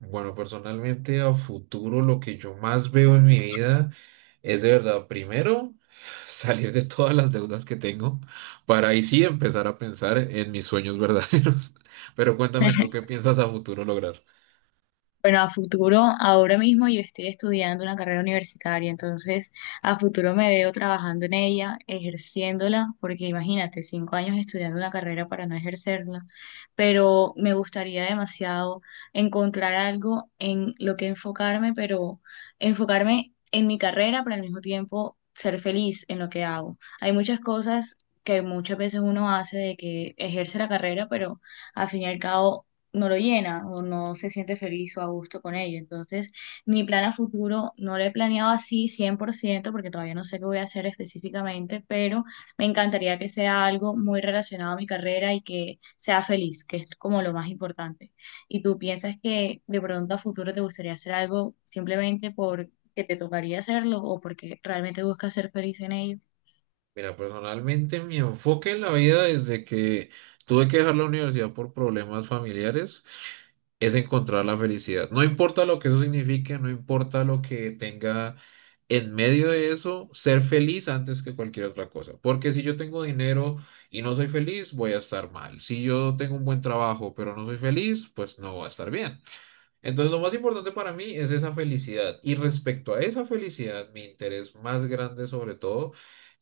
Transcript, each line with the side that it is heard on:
right: Bueno, personalmente a futuro lo que yo más veo en mi vida es de verdad, primero, salir de todas las deudas que tengo para ahí sí empezar a pensar en mis sueños verdaderos. Pero cuéntame tú qué piensas a futuro lograr.
left: Bueno, a futuro, ahora mismo yo estoy estudiando una carrera universitaria, entonces a futuro me veo trabajando en ella, ejerciéndola, porque imagínate, 5 años estudiando una carrera para no ejercerla, pero me gustaría demasiado encontrar algo en lo que enfocarme, pero enfocarme en mi carrera, pero al mismo tiempo ser feliz en lo que hago. Hay muchas cosas que muchas veces uno hace de que ejerce la carrera, pero al fin y al cabo no lo llena o no se siente feliz o a gusto con ello. Entonces, mi plan a futuro no lo he planeado así 100% porque todavía no sé qué voy a hacer específicamente, pero me encantaría que sea algo muy relacionado a mi carrera y que sea feliz, que es como lo más importante. ¿Y tú piensas que de pronto a futuro te gustaría hacer algo simplemente porque te tocaría hacerlo o porque realmente buscas ser feliz en ello?
right: Mira, personalmente mi enfoque en la vida desde que tuve que dejar la universidad por problemas familiares es encontrar la felicidad. No importa lo que eso signifique, no importa lo que tenga en medio de eso, ser feliz antes que cualquier otra cosa. Porque si yo tengo dinero y no soy feliz, voy a estar mal. Si yo tengo un buen trabajo, pero no soy feliz, pues no voy a estar bien. Entonces, lo más importante para mí es esa felicidad. Y respecto a esa felicidad, mi interés más grande sobre todo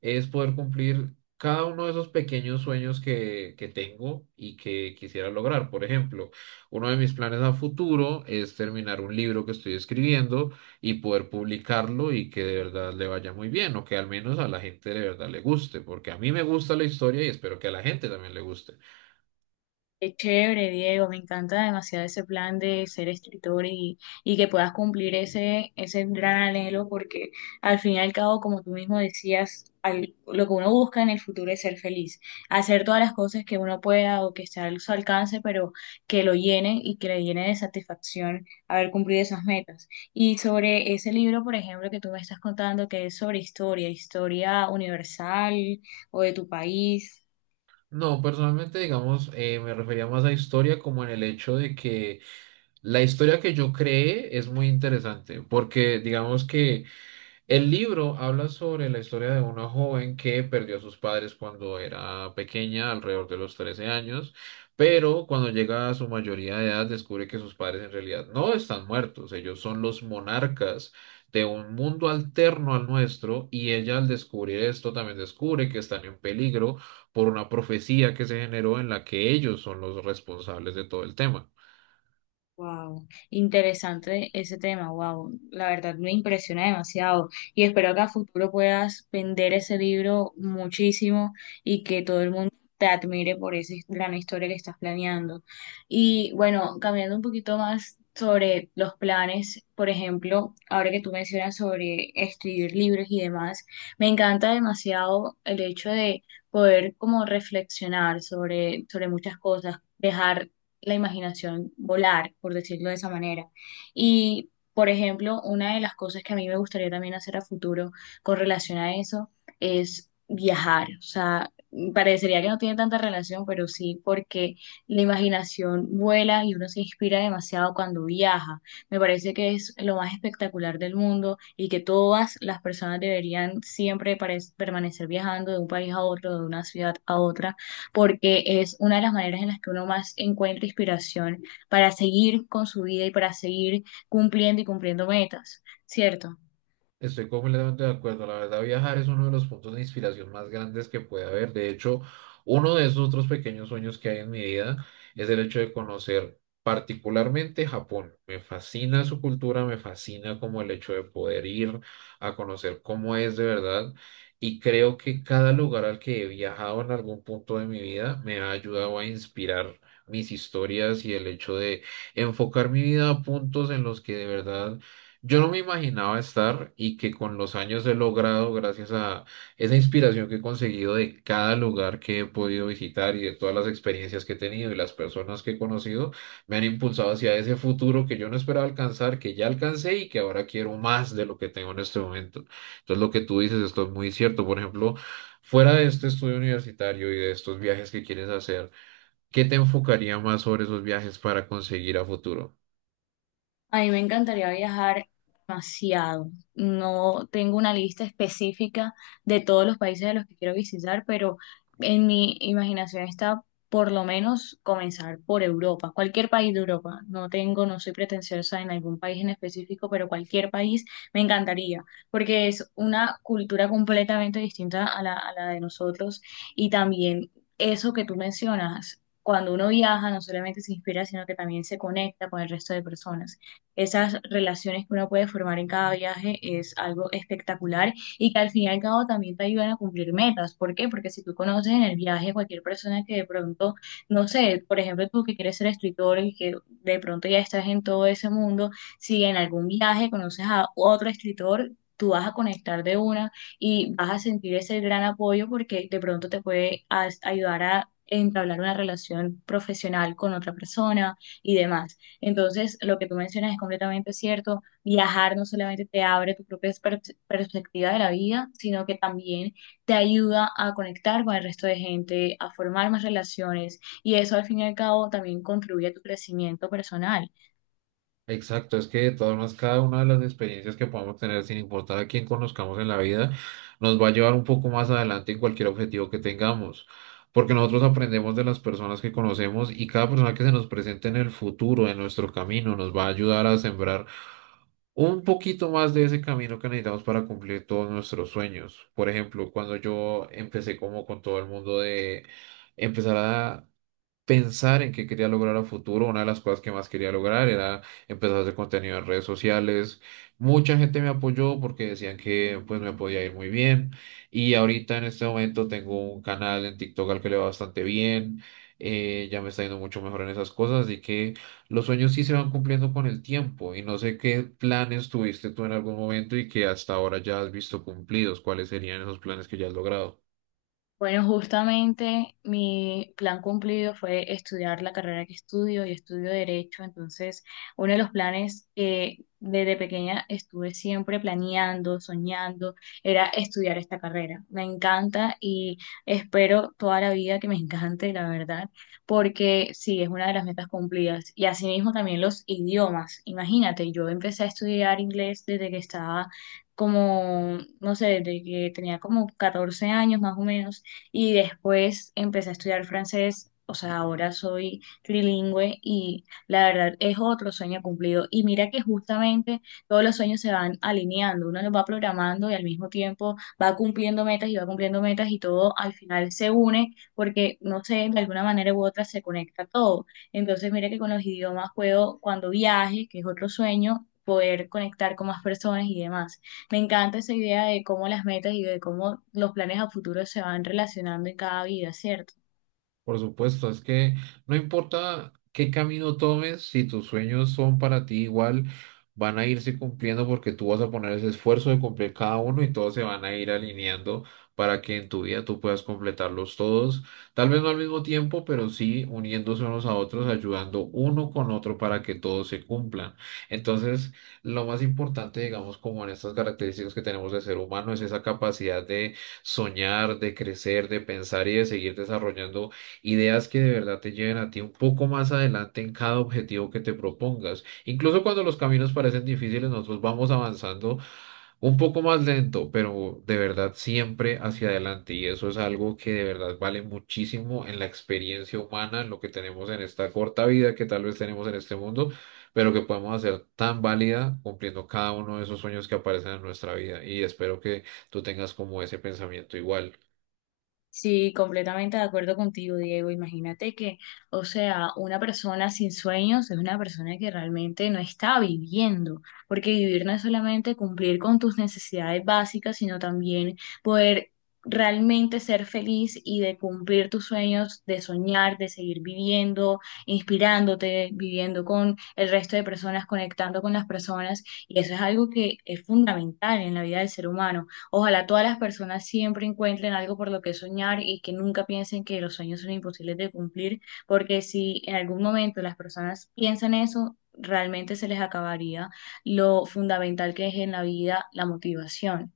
right: es poder cumplir cada uno de esos pequeños sueños que tengo y que quisiera lograr. Por ejemplo, uno de mis planes a futuro es terminar un libro que estoy escribiendo y poder publicarlo y que de verdad le vaya muy bien, o que al menos a la gente de verdad le guste, porque a mí me gusta la historia y espero que a la gente también le guste.
left: Qué chévere, Diego, me encanta demasiado ese plan de ser escritor y que puedas cumplir ese gran anhelo, porque al fin y al cabo, como tú mismo decías, lo que uno busca en el futuro es ser feliz, hacer todas las cosas que uno pueda o que esté a su alcance, pero que lo llene y que le llene de satisfacción haber cumplido esas metas. Y sobre ese libro, por ejemplo, que tú me estás contando, que es sobre historia, ¿historia universal o de tu país?
right: No, personalmente, digamos, me refería más a historia como en el hecho de que la historia que yo creé es muy interesante, porque digamos que el libro habla sobre la historia de una joven que perdió a sus padres cuando era pequeña, alrededor de los 13 años, pero cuando llega a su mayoría de edad descubre que sus padres en realidad no están muertos, ellos son los monarcas de un mundo alterno al nuestro, y ella, al descubrir esto, también descubre que están en peligro por una profecía que se generó, en la que ellos son los responsables de todo el tema.
left: Wow, interesante ese tema, wow, la verdad me impresiona demasiado y espero que a futuro puedas vender ese libro muchísimo y que todo el mundo te admire por esa gran historia que estás planeando. Y bueno, cambiando un poquito más sobre los planes, por ejemplo, ahora que tú mencionas sobre escribir libros y demás, me encanta demasiado el hecho de poder como reflexionar sobre muchas cosas, dejar la imaginación volar, por decirlo de esa manera. Y, por ejemplo, una de las cosas que a mí me gustaría también hacer a futuro con relación a eso es viajar. O sea, parecería que no tiene tanta relación, pero sí, porque la imaginación vuela y uno se inspira demasiado cuando viaja. Me parece que es lo más espectacular del mundo y que todas las personas deberían siempre permanecer viajando de un país a otro, de una ciudad a otra porque es una de las maneras en las que uno más encuentra inspiración para seguir con su vida y para seguir cumpliendo y cumpliendo metas, ¿cierto?
right: Estoy completamente de acuerdo. La verdad, viajar es uno de los puntos de inspiración más grandes que puede haber. De hecho, uno de esos otros pequeños sueños que hay en mi vida es el hecho de conocer particularmente Japón. Me fascina su cultura, me fascina como el hecho de poder ir a conocer cómo es de verdad. Y creo que cada lugar al que he viajado en algún punto de mi vida me ha ayudado a inspirar mis historias, y el hecho de enfocar mi vida a puntos en los que de verdad yo no me imaginaba estar y que con los años he logrado, gracias a esa inspiración que he conseguido de cada lugar que he podido visitar y de todas las experiencias que he tenido y las personas que he conocido, me han impulsado hacia ese futuro que yo no esperaba alcanzar, que ya alcancé y que ahora quiero más de lo que tengo en este momento. Entonces, lo que tú dices, esto es muy cierto. Por ejemplo, fuera de este estudio universitario y de estos viajes que quieres hacer, ¿qué te enfocaría más sobre esos viajes para conseguir a futuro?
left: A mí me encantaría viajar demasiado. No tengo una lista específica de todos los países de los que quiero visitar, pero en mi imaginación está por lo menos comenzar por Europa, cualquier país de Europa. No tengo, no soy pretenciosa en algún país en específico, pero cualquier país me encantaría, porque es una cultura completamente distinta a la de nosotros y también eso que tú mencionas. Cuando uno viaja, no solamente se inspira, sino que también se conecta con el resto de personas. Esas relaciones que uno puede formar en cada viaje es algo espectacular y que al fin y al cabo también te ayudan a cumplir metas. ¿Por qué? Porque si tú conoces en el viaje cualquier persona que de pronto, no sé, por ejemplo, tú que quieres ser escritor y que de pronto ya estás en todo ese mundo, si en algún viaje conoces a otro escritor, tú vas a conectar de una y vas a sentir ese gran apoyo porque de pronto te puede ayudar a entablar una relación profesional con otra persona y demás. Entonces, lo que tú mencionas es completamente cierto. Viajar no solamente te abre tu propia perspectiva de la vida, sino que también te ayuda a conectar con el resto de gente, a formar más relaciones y eso al fin y al cabo también contribuye a tu crecimiento personal.
right: Exacto, es que de todas maneras cada una de las experiencias que podamos tener, sin importar a quién conozcamos en la vida, nos va a llevar un poco más adelante en cualquier objetivo que tengamos, porque nosotros aprendemos de las personas que conocemos, y cada persona que se nos presente en el futuro, en nuestro camino, nos va a ayudar a sembrar un poquito más de ese camino que necesitamos para cumplir todos nuestros sueños. Por ejemplo, cuando yo empecé como con todo el mundo de empezar a pensar en qué quería lograr a futuro, una de las cosas que más quería lograr era empezar a hacer contenido en redes sociales. Mucha gente me apoyó porque decían que pues me podía ir muy bien. Y ahorita en este momento tengo un canal en TikTok al que le va bastante bien. Ya me está yendo mucho mejor en esas cosas, así que los sueños sí se van cumpliendo con el tiempo. Y no sé qué planes tuviste tú en algún momento y que hasta ahora ya has visto cumplidos. ¿Cuáles serían esos planes que ya has logrado?
left: Bueno, justamente mi plan cumplido fue estudiar la carrera que estudio y estudio Derecho. Entonces, uno de los planes que desde pequeña estuve siempre planeando, soñando, era estudiar esta carrera. Me encanta y espero toda la vida que me encante, la verdad, porque sí, es una de las metas cumplidas. Y asimismo también los idiomas. Imagínate, yo empecé a estudiar inglés desde que estaba como, no sé, desde que tenía como 14 años más o menos y después empecé a estudiar francés, o sea, ahora soy trilingüe y la verdad es otro sueño cumplido. Y mira que justamente todos los sueños se van alineando, uno los va programando y al mismo tiempo va cumpliendo metas y va cumpliendo metas y todo al final se une porque, no sé, de alguna manera u otra se conecta todo. Entonces, mira que con los idiomas puedo, cuando viaje, que es otro sueño, poder conectar con más personas y demás. Me encanta esa idea de cómo las metas y de cómo los planes a futuro se van relacionando en cada vida, ¿cierto?
right: Por supuesto, es que no importa qué camino tomes, si tus sueños son para ti igual, van a irse cumpliendo, porque tú vas a poner ese esfuerzo de cumplir cada uno y todos se van a ir alineando para que en tu vida tú puedas completarlos todos, tal vez no al mismo tiempo, pero sí uniéndose unos a otros, ayudando uno con otro para que todos se cumplan. Entonces, lo más importante, digamos, como en estas características que tenemos de ser humano, es esa capacidad de soñar, de crecer, de pensar y de seguir desarrollando ideas que de verdad te lleven a ti un poco más adelante en cada objetivo que te propongas. Incluso cuando los caminos parecen difíciles, nosotros vamos avanzando un poco más lento, pero de verdad siempre hacia adelante. Y eso es algo que de verdad vale muchísimo en la experiencia humana, en lo que tenemos en esta corta vida que tal vez tenemos en este mundo, pero que podemos hacer tan válida cumpliendo cada uno de esos sueños que aparecen en nuestra vida. Y espero que tú tengas como ese pensamiento igual.
left: Sí, completamente de acuerdo contigo, Diego. Imagínate que, o sea, una persona sin sueños es una persona que realmente no está viviendo, porque vivir no es solamente cumplir con tus necesidades básicas, sino también poder realmente ser feliz y de cumplir tus sueños, de soñar, de seguir viviendo, inspirándote, viviendo con el resto de personas, conectando con las personas. Y eso es algo que es fundamental en la vida del ser humano. Ojalá todas las personas siempre encuentren algo por lo que soñar y que nunca piensen que los sueños son imposibles de cumplir, porque si en algún momento las personas piensan eso, realmente se les acabaría lo fundamental que es en la vida la motivación.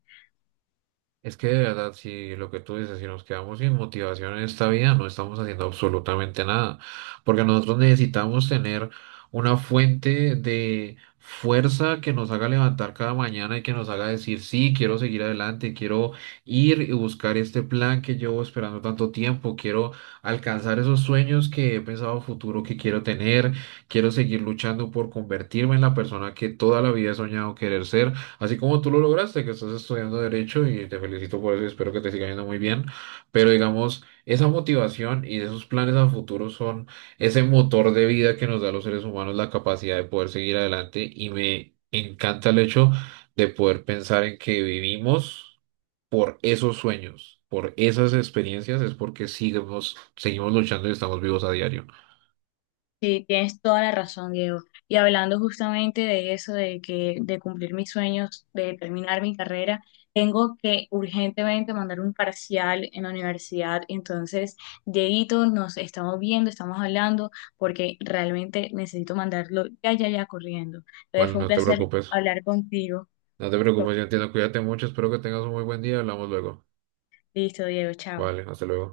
right: Es que de verdad, si lo que tú dices, si nos quedamos sin motivación en esta vida, no estamos haciendo absolutamente nada, porque nosotros necesitamos tener una fuente de fuerza que nos haga levantar cada mañana y que nos haga decir, sí, quiero seguir adelante, quiero ir y buscar este plan que llevo esperando tanto tiempo, quiero alcanzar esos sueños que he pensado a futuro que quiero tener, quiero seguir luchando por convertirme en la persona que toda la vida he soñado querer ser. Así como tú lo lograste, que estás estudiando derecho, y te felicito por eso y espero que te siga yendo muy bien, pero digamos, esa motivación y esos planes a futuro son ese motor de vida que nos da a los seres humanos la capacidad de poder seguir adelante, y me encanta el hecho de poder pensar en que vivimos por esos sueños, por esas experiencias, es porque seguimos, seguimos luchando y estamos vivos a diario.
left: Sí, tienes toda la razón, Diego. Y hablando justamente de eso, de que de cumplir mis sueños, de terminar mi carrera, tengo que urgentemente mandar un parcial en la universidad. Entonces, Dieguito, nos estamos viendo, estamos hablando, porque realmente necesito mandarlo ya, ya, ya corriendo. Entonces,
right: Vale,
left: fue un
right: no te
left: placer
right: preocupes,
left: hablar contigo.
right: no te preocupes, yo entiendo, cuídate mucho, espero que tengas un muy buen día, hablamos luego.
left: Listo, Diego, chao.
right: Vale, hasta luego.